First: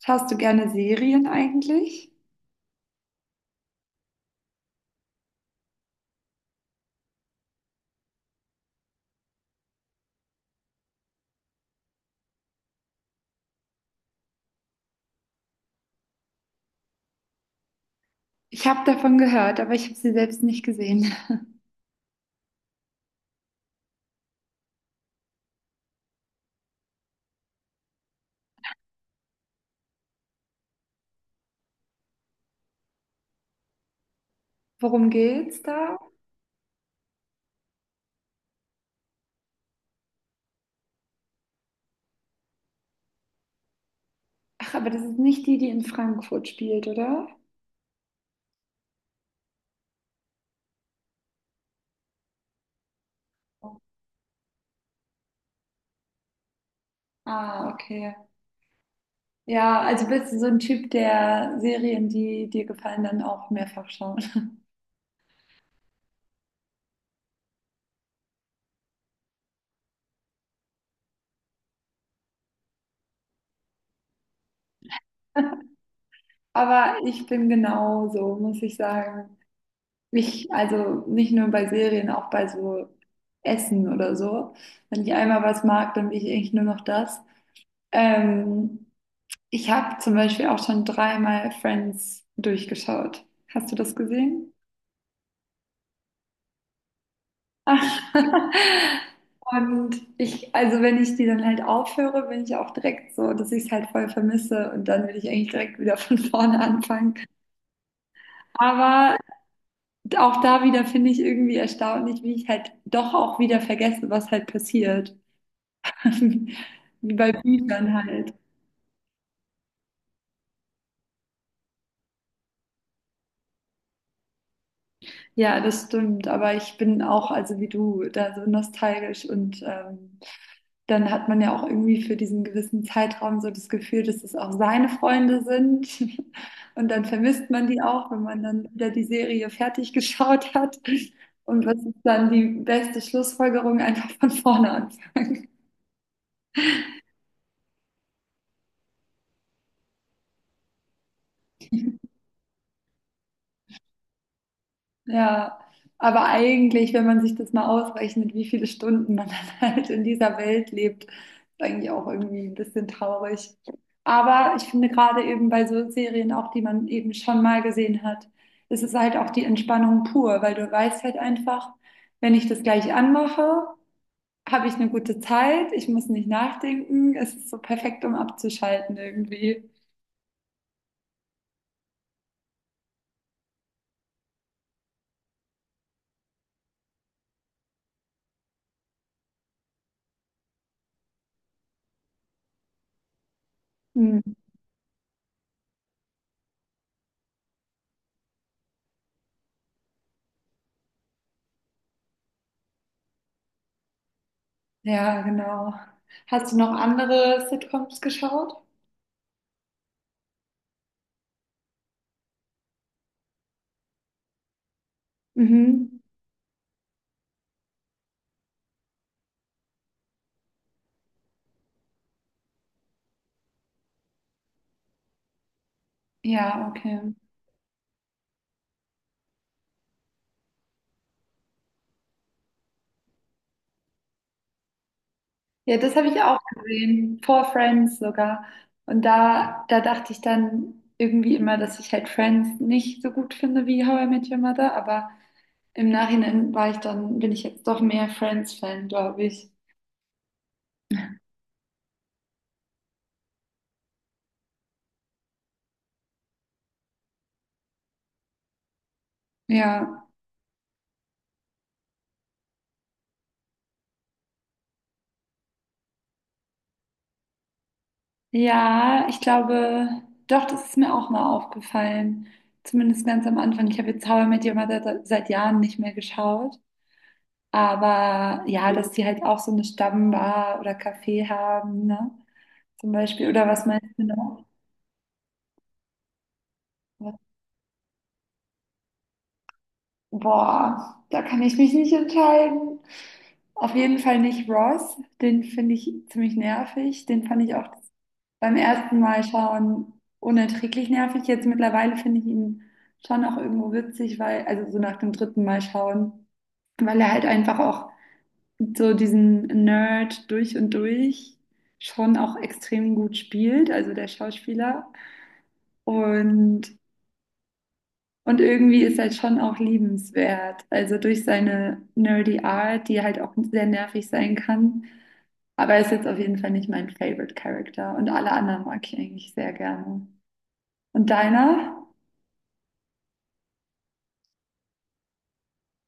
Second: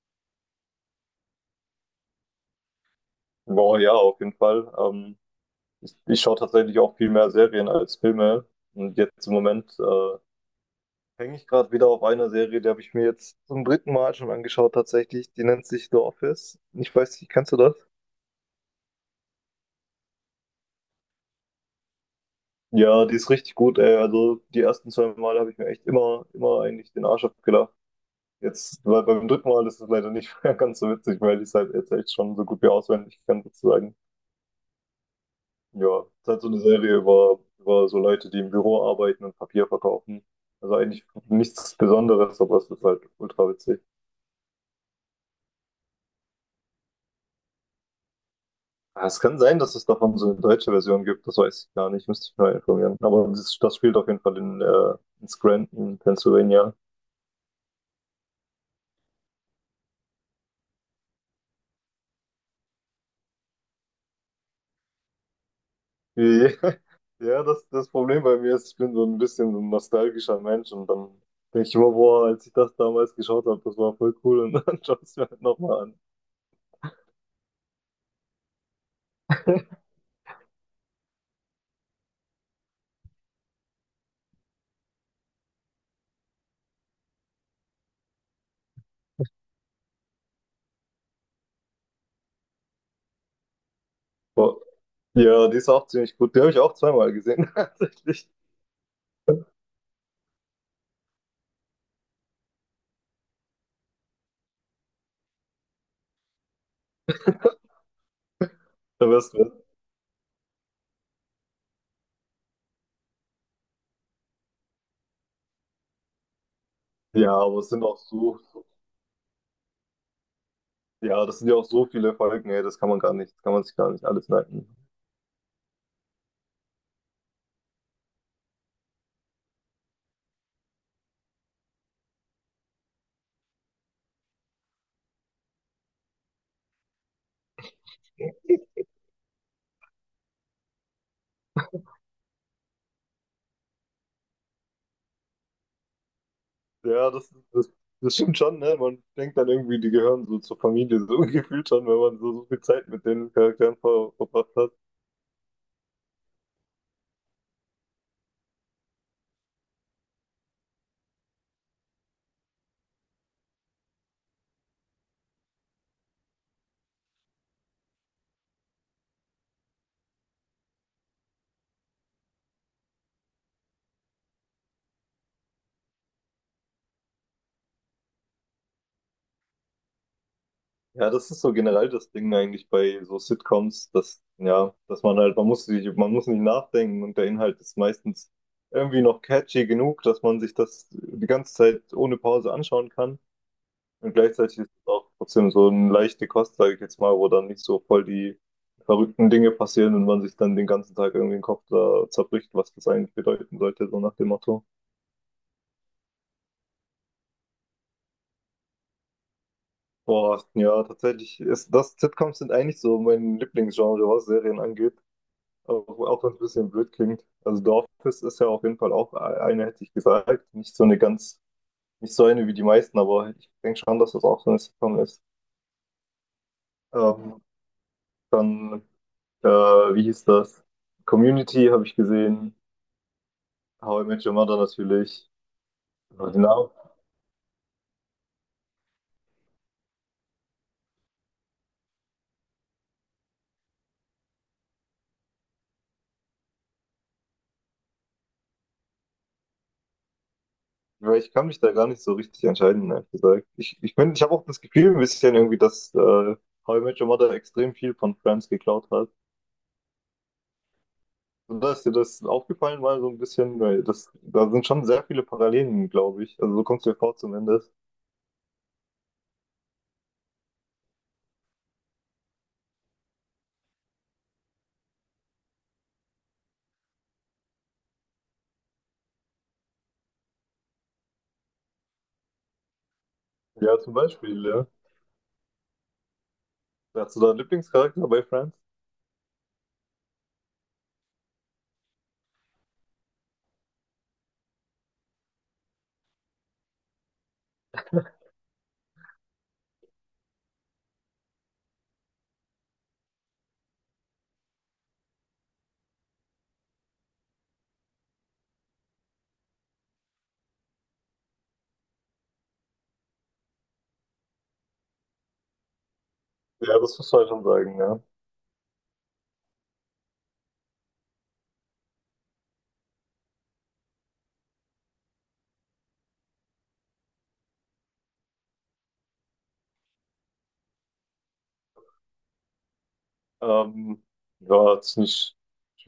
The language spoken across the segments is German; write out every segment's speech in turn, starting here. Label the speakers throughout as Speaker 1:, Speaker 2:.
Speaker 1: Schaust du gerne Serien eigentlich?
Speaker 2: Boah, ja, auf jeden Fall. Ich schaue tatsächlich auch viel mehr Serien als Filme. Und jetzt im Moment hänge ich gerade wieder auf einer Serie, die habe ich mir jetzt zum dritten Mal schon angeschaut, tatsächlich. Die nennt sich The Office. Ich weiß nicht, kennst du das?
Speaker 1: Ich habe davon gehört, aber ich habe sie selbst nicht gesehen.
Speaker 2: Ja, die ist richtig gut, ey. Also die ersten zwei Mal habe ich mir echt immer eigentlich den Arsch abgelacht. Jetzt, weil beim dritten Mal ist es leider nicht mehr ganz so witzig, weil ich es halt jetzt echt schon so gut wie auswendig kann, sozusagen.
Speaker 1: Worum geht's da?
Speaker 2: Ja, es ist halt so eine Serie über so Leute, die im Büro arbeiten und Papier verkaufen. Also eigentlich nichts Besonderes, aber es ist halt ultra witzig.
Speaker 1: Ach, aber das ist nicht die, die in Frankfurt spielt, oder?
Speaker 2: Ah, es kann sein, dass es davon so eine deutsche Version gibt, das weiß ich gar nicht, müsste ich mal informieren. Aber das spielt auf jeden Fall in Scranton, Pennsylvania.
Speaker 1: Ah, okay. Ja, also bist du so ein Typ, der Serien, die dir gefallen, dann auch mehrfach schauen.
Speaker 2: Ja, ja, das Problem bei mir ist, ich bin so ein bisschen so ein nostalgischer Mensch und dann denke ich immer, boah, als ich das damals geschaut habe, das war voll cool und dann schaue ich es mir halt nochmal an.
Speaker 1: Aber ich bin genauso, muss ich sagen. Mich, also nicht nur bei Serien, auch bei so Essen oder so. Wenn ich einmal was mag, dann will ich eigentlich nur noch das. Ähm, Ich habe zum Beispiel auch schon dreimal Friends durchgeschaut. Hast du das gesehen?
Speaker 2: Boah. Ja, die ist auch ziemlich gut. Die habe ich auch zweimal gesehen, tatsächlich.
Speaker 1: Und ich, also wenn ich die dann halt aufhöre, bin ich auch direkt so, dass ich es halt voll vermisse, und dann will ich eigentlich direkt wieder von vorne anfangen.
Speaker 2: Da
Speaker 1: Aber
Speaker 2: wär's drin.
Speaker 1: auch da wieder finde ich irgendwie erstaunlich, wie ich halt doch auch wieder vergesse, was halt passiert. Wie bei
Speaker 2: Ja, aber es sind
Speaker 1: Büchern
Speaker 2: auch
Speaker 1: halt.
Speaker 2: so, ja, das sind ja auch so viele Folgen, ey, das kann man gar nicht, das kann man sich gar nicht alles merken.
Speaker 1: Ja, das stimmt. Aber ich bin auch, also wie du, da so nostalgisch, und dann hat man ja auch irgendwie für diesen gewissen Zeitraum so das Gefühl, dass es auch seine Freunde sind. Und dann vermisst man die auch, wenn man dann wieder die Serie fertig geschaut hat. Und was ist dann die beste Schlussfolgerung? Einfach von vorne.
Speaker 2: Ja, das stimmt schon, ne? Man denkt dann irgendwie, die gehören so zur Familie, so gefühlt schon, wenn man so viel Zeit mit den Charakteren verbracht hat.
Speaker 1: Ja, aber eigentlich, wenn man sich das mal ausrechnet, wie viele Stunden man dann halt in dieser Welt lebt, ist eigentlich auch irgendwie ein bisschen traurig. Aber ich finde gerade eben bei so Serien auch, die man eben schon mal gesehen hat, ist es halt auch die Entspannung pur, weil du weißt halt einfach, wenn ich das gleich anmache, habe ich eine gute Zeit, ich muss nicht nachdenken, es ist so perfekt, um abzuschalten irgendwie.
Speaker 2: Ja, das ist so generell das Ding eigentlich bei so Sitcoms, dass, ja, dass man halt, man muss nicht nachdenken und der Inhalt ist meistens irgendwie noch catchy genug, dass man sich das die ganze Zeit ohne Pause anschauen kann. Und
Speaker 1: Hm.
Speaker 2: gleichzeitig ist es auch trotzdem so eine leichte Kost, sage ich jetzt mal, wo dann nicht so voll die verrückten Dinge passieren und man sich dann den ganzen Tag irgendwie den Kopf da zerbricht, was das eigentlich bedeuten sollte, so nach dem Motto.
Speaker 1: Ja, genau. Hast du noch andere Sitcoms geschaut?
Speaker 2: Boah, ja, tatsächlich ist das, Sitcoms sind eigentlich so mein Lieblingsgenre, was Serien angeht, auch,
Speaker 1: Mhm.
Speaker 2: auch wenn es ein bisschen blöd klingt. Also The Office ist ja auf jeden Fall auch hätte ich gesagt, nicht so eine ganz, nicht so eine wie die meisten, aber ich denke schon, dass das auch so eine Sitcom ist.
Speaker 1: Ja, okay.
Speaker 2: Ähm, dann Äh, wie hieß das? Community habe ich gesehen. How I Met Your Mother natürlich.
Speaker 1: Ja, das habe ich
Speaker 2: Aber
Speaker 1: auch
Speaker 2: die Namen,
Speaker 1: gesehen, vor Friends sogar. Und da, da dachte ich dann irgendwie immer, dass ich halt Friends nicht so gut finde wie How I Met Your Mother, aber im Nachhinein war ich dann, bin ich jetzt doch mehr Friends-Fan, glaube ich.
Speaker 2: weil ich kann mich da gar nicht so richtig entscheiden, ehrlich gesagt. Ich habe auch das Gefühl ein bisschen irgendwie, dass How I Met Your Mother extrem viel von Friends geklaut hat.
Speaker 1: Ja.
Speaker 2: Und da ist dir das aufgefallen mal so ein bisschen, weil da sind schon sehr viele Parallelen, glaube ich. Also so kommst du mir vor zumindest.
Speaker 1: Ja, ich glaube, doch, das ist mir auch mal aufgefallen. Zumindest ganz am Anfang. Ich habe jetzt How I Met Your Mother seit Jahren nicht mehr geschaut. Aber ja, dass die halt auch so eine Stammbar oder Café haben, ne? Zum Beispiel. Oder was
Speaker 2: Ja, zum
Speaker 1: meinst du noch?
Speaker 2: Beispiel, ja. Hast
Speaker 1: Was-
Speaker 2: du da einen Lieblingscharakter bei Friends?
Speaker 1: Boah, da kann ich mich nicht entscheiden. Auf jeden Fall nicht Ross. Den finde ich ziemlich nervig. Den fand ich auch beim ersten Mal schauen unerträglich nervig. Jetzt mittlerweile finde ich ihn schon auch irgendwo witzig, weil, also so nach dem dritten Mal schauen, weil er halt einfach auch so diesen Nerd durch und durch schon auch extrem gut spielt, also der Schauspieler. Und
Speaker 2: Ja, das musst du halt schon sagen, ja.
Speaker 1: Und irgendwie ist halt schon auch liebenswert. Also durch seine nerdy Art, die halt auch sehr nervig sein kann. Aber er ist jetzt auf jeden Fall nicht mein Favorite Character. Und alle anderen mag ich eigentlich sehr gerne. Und deiner?
Speaker 2: Ähm, ja, das ist eine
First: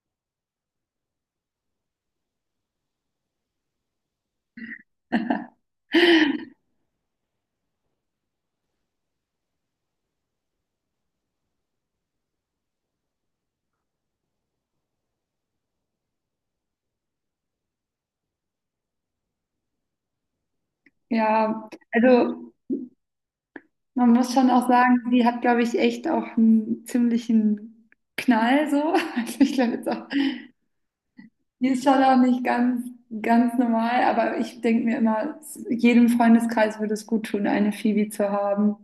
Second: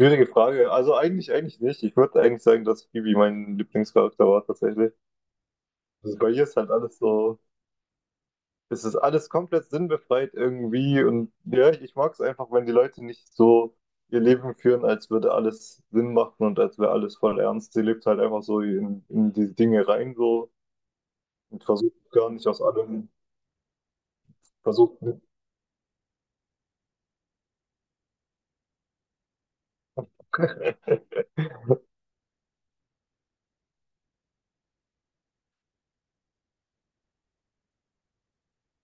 Speaker 2: schwierige Frage. Also eigentlich nicht. Ich würde eigentlich sagen, dass Phoebe mein Lieblingscharakter war tatsächlich. Also bei ihr ist halt alles so, es ist alles komplett sinnbefreit irgendwie. Und ja, ich mag es einfach, wenn die Leute nicht so ihr Leben führen, als würde alles Sinn machen und als wäre alles voll ernst. Sie lebt halt einfach so in die Dinge rein so und
Speaker 1: Ja,
Speaker 2: versucht gar nicht
Speaker 1: also
Speaker 2: aus allem,
Speaker 1: man muss schon auch sagen,
Speaker 2: versucht.
Speaker 1: sie hat, glaube ich, echt auch einen ziemlichen Knall so. Also ich glaube jetzt auch, die ist schon auch nicht ganz normal, aber ich denke mir immer, jedem Freundeskreis würde es gut tun, eine Phoebe zu haben.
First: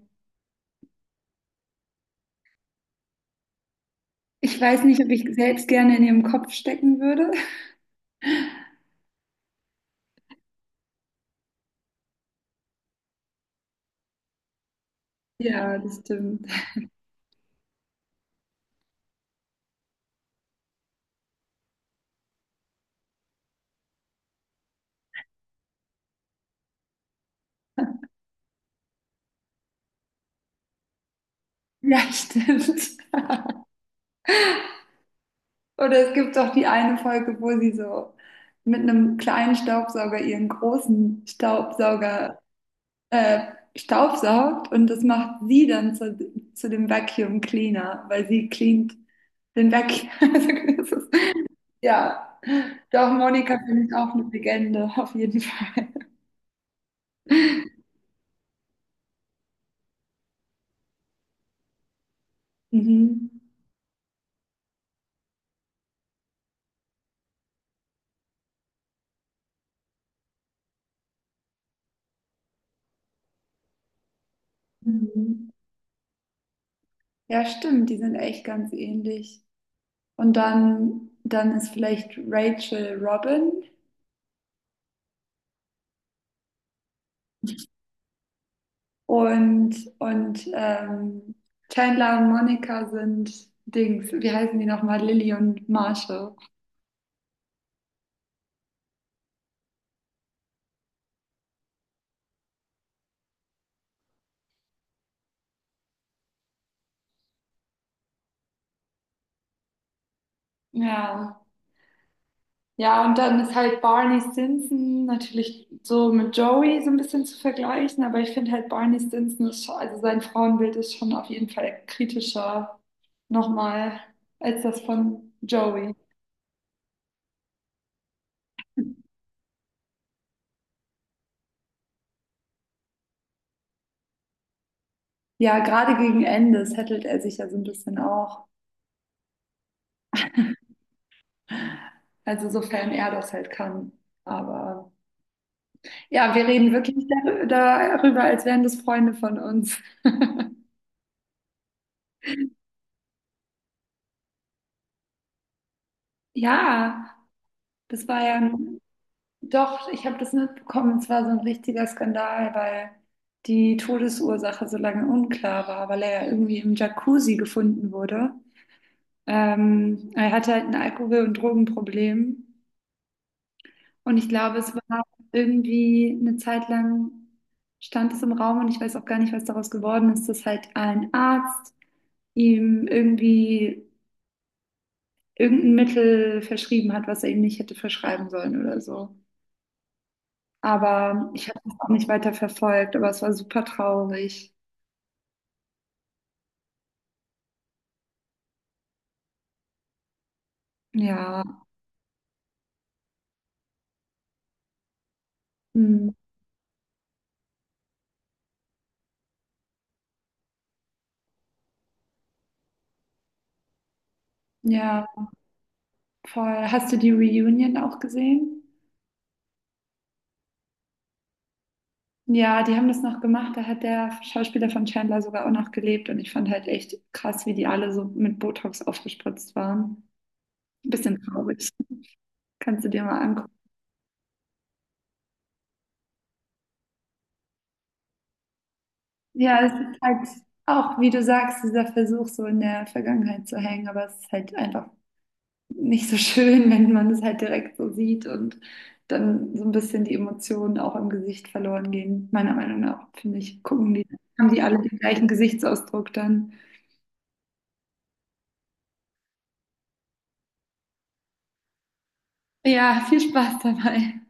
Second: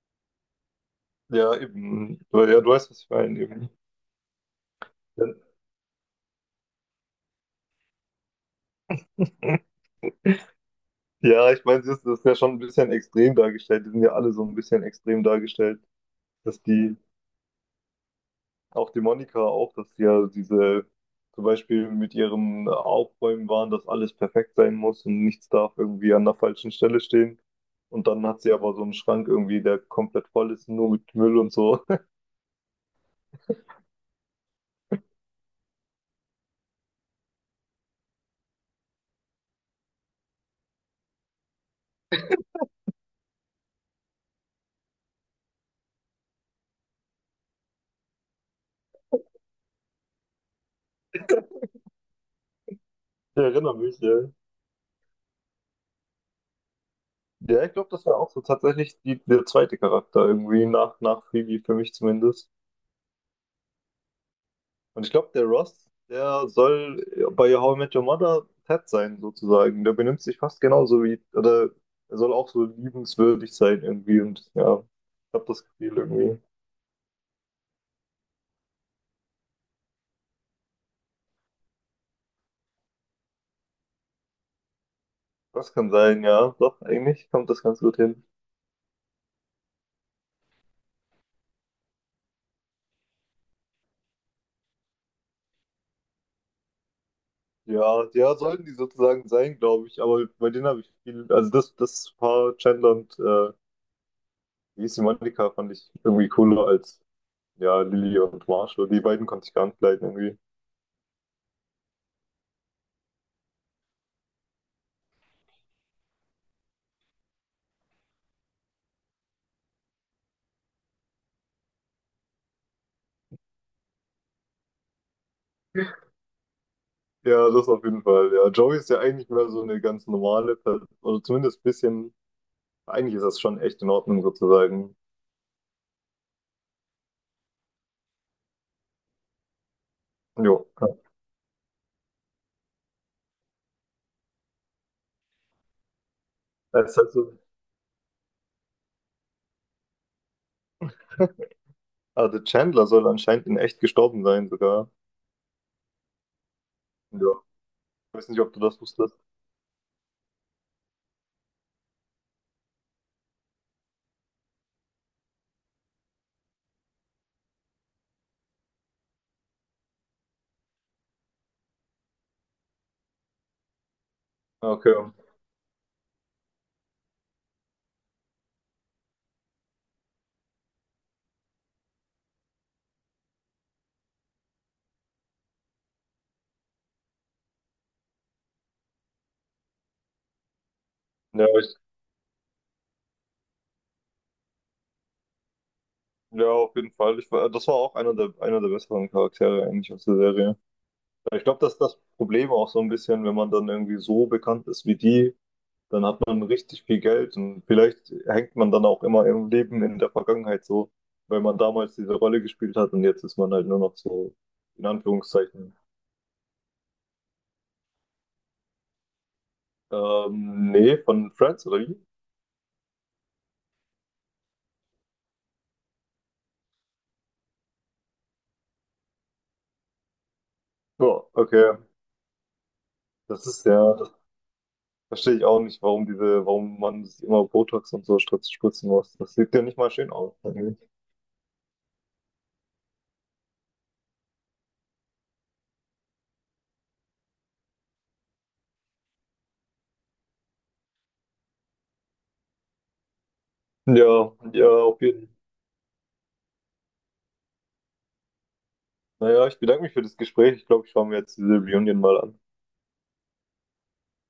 Speaker 2: Ja, eben. Ja, du weißt, was ich meine, eben.
Speaker 1: Ich weiß nicht, ob ich selbst gerne in ihrem Kopf stecken würde.
Speaker 2: Ja. Ja, ich meine, das ist ja schon ein bisschen extrem dargestellt. Die sind ja alle so ein bisschen extrem
Speaker 1: Ja,
Speaker 2: dargestellt,
Speaker 1: das stimmt.
Speaker 2: dass die, auch die Monika auch, dass die ja diese, zum Beispiel mit ihrem Aufräumen waren, dass alles perfekt sein muss und nichts darf irgendwie an der falschen Stelle stehen. Und dann hat sie aber so einen Schrank irgendwie, der komplett voll ist, nur mit Müll und so.
Speaker 1: Ja, stimmt. Oder es gibt doch die eine Folge, wo sie so mit einem kleinen Staubsauger ihren großen Staubsauger staubsaugt, und das macht sie dann zu dem Vacuum Cleaner, weil sie cleant den Vacuum. Also das ist- Ja, doch,
Speaker 2: Ich
Speaker 1: Monika
Speaker 2: erinnere
Speaker 1: finde ich
Speaker 2: mich,
Speaker 1: auch eine
Speaker 2: ja.
Speaker 1: Legende, auf jeden Fall.
Speaker 2: Ja, ich glaube, das war auch so tatsächlich die, der zweite Charakter irgendwie, nach Phoebe, für mich zumindest.
Speaker 1: Mhm.
Speaker 2: Und ich glaube, der Ross, der soll bei How I Met Your Mother Ted sein, sozusagen. Der benimmt sich fast genauso wie, oder er soll auch so liebenswürdig sein irgendwie. Und ja, ich habe
Speaker 1: Mhm.
Speaker 2: das Gefühl irgendwie.
Speaker 1: Ja, stimmt, die sind echt ganz ähnlich. Und dann ist vielleicht Rachel Robin
Speaker 2: Das kann sein, ja. Doch, eigentlich kommt das ganz gut hin.
Speaker 1: und, und Chandler und Monica sind Dings. Wie heißen die nochmal? Lily und Marshall.
Speaker 2: Ja, ja, sollten die sozusagen sein, glaube ich. Aber bei denen habe ich viel, also das Paar Chandler und wie hieß die Monika fand ich irgendwie cooler als ja, Lily und Marshall. Die beiden konnte ich gar nicht leiden irgendwie.
Speaker 1: Ja. Ja, und dann ist halt Barney Stinson natürlich so mit Joey so ein bisschen zu vergleichen, aber ich finde halt Barney Stinson ist schon, also sein Frauenbild ist schon auf jeden Fall kritischer nochmal als das von Joey.
Speaker 2: Ja, das auf jeden Fall. Ja, Joey ist ja eigentlich mehr so eine ganz normale Person, oder zumindest ein bisschen, eigentlich ist das schon echt in Ordnung sozusagen.
Speaker 1: Ja, gerade gegen Ende settelt er sich ja so ein bisschen auch.
Speaker 2: Jo.
Speaker 1: Also sofern er das halt kann. Aber ja, wir reden
Speaker 2: Das ist
Speaker 1: wirklich
Speaker 2: halt so.
Speaker 1: darüber, als wären das Freunde von uns.
Speaker 2: Ah, der Chandler soll anscheinend in echt gestorben sein sogar.
Speaker 1: Ja,
Speaker 2: Ja.
Speaker 1: das
Speaker 2: Ich
Speaker 1: war
Speaker 2: weiß
Speaker 1: ja
Speaker 2: nicht, ob du das
Speaker 1: ein,
Speaker 2: wusstest.
Speaker 1: doch, ich habe das mitbekommen, es war so ein richtiger Skandal, weil die Todesursache so lange unklar war, weil er ja irgendwie im Jacuzzi gefunden wurde. Er hatte halt ein Alkohol- und Drogenproblem. Und ich glaube,
Speaker 2: Ah,
Speaker 1: es
Speaker 2: okay.
Speaker 1: war irgendwie eine Zeit lang stand es im Raum, und ich weiß auch gar nicht, was daraus geworden ist, dass halt ein Arzt ihm irgendwie irgendein Mittel verschrieben hat, was er ihm nicht hätte verschreiben sollen oder so. Aber
Speaker 2: Ja,
Speaker 1: ich habe
Speaker 2: ich,
Speaker 1: das auch nicht weiter verfolgt, aber es war super traurig.
Speaker 2: ja, auf jeden Fall. Ich, das war auch einer der besseren Charaktere eigentlich aus der Serie. Ja,
Speaker 1: Ja,
Speaker 2: ich glaube, das ist das Problem auch so ein bisschen, wenn man dann irgendwie so bekannt ist wie die, dann
Speaker 1: mm,
Speaker 2: hat man richtig viel Geld und vielleicht hängt man dann auch immer im Leben in der Vergangenheit so, weil man damals diese Rolle gespielt hat und jetzt ist man halt nur noch so, in
Speaker 1: ja,
Speaker 2: Anführungszeichen.
Speaker 1: voll. Hast du die Reunion auch gesehen?
Speaker 2: Nee, von Friends oder wie?
Speaker 1: Ja, die haben das noch gemacht. Da hat der Schauspieler von Chandler sogar auch noch gelebt. Und ich fand halt echt krass, wie die alle so mit Botox aufgespritzt waren. Ein
Speaker 2: Ja,
Speaker 1: bisschen
Speaker 2: okay.
Speaker 1: traurig. Kannst du dir mal
Speaker 2: Das
Speaker 1: angucken.
Speaker 2: ist ja, das verstehe ich auch nicht, warum diese, warum man sich immer Botox und so spritzen muss. Das sieht
Speaker 1: Ja,
Speaker 2: ja
Speaker 1: es
Speaker 2: nicht mal
Speaker 1: ist
Speaker 2: schön
Speaker 1: halt
Speaker 2: aus eigentlich.
Speaker 1: auch, wie du sagst, dieser Versuch, so in der Vergangenheit zu hängen. Aber es ist halt einfach nicht so schön, wenn man es halt direkt so sieht, und dann so ein bisschen die Emotionen auch im Gesicht verloren gehen. Meiner Meinung nach, finde ich, gucken die,
Speaker 2: Ja,
Speaker 1: haben die
Speaker 2: ja,
Speaker 1: alle den
Speaker 2: auf jeden
Speaker 1: gleichen
Speaker 2: Fall.
Speaker 1: Gesichtsausdruck dann.
Speaker 2: Naja, ich bedanke mich für das Gespräch. Ich glaube, ich schaue mir jetzt diese Reunion mal an.
Speaker 1: Ja, viel Spaß dabei.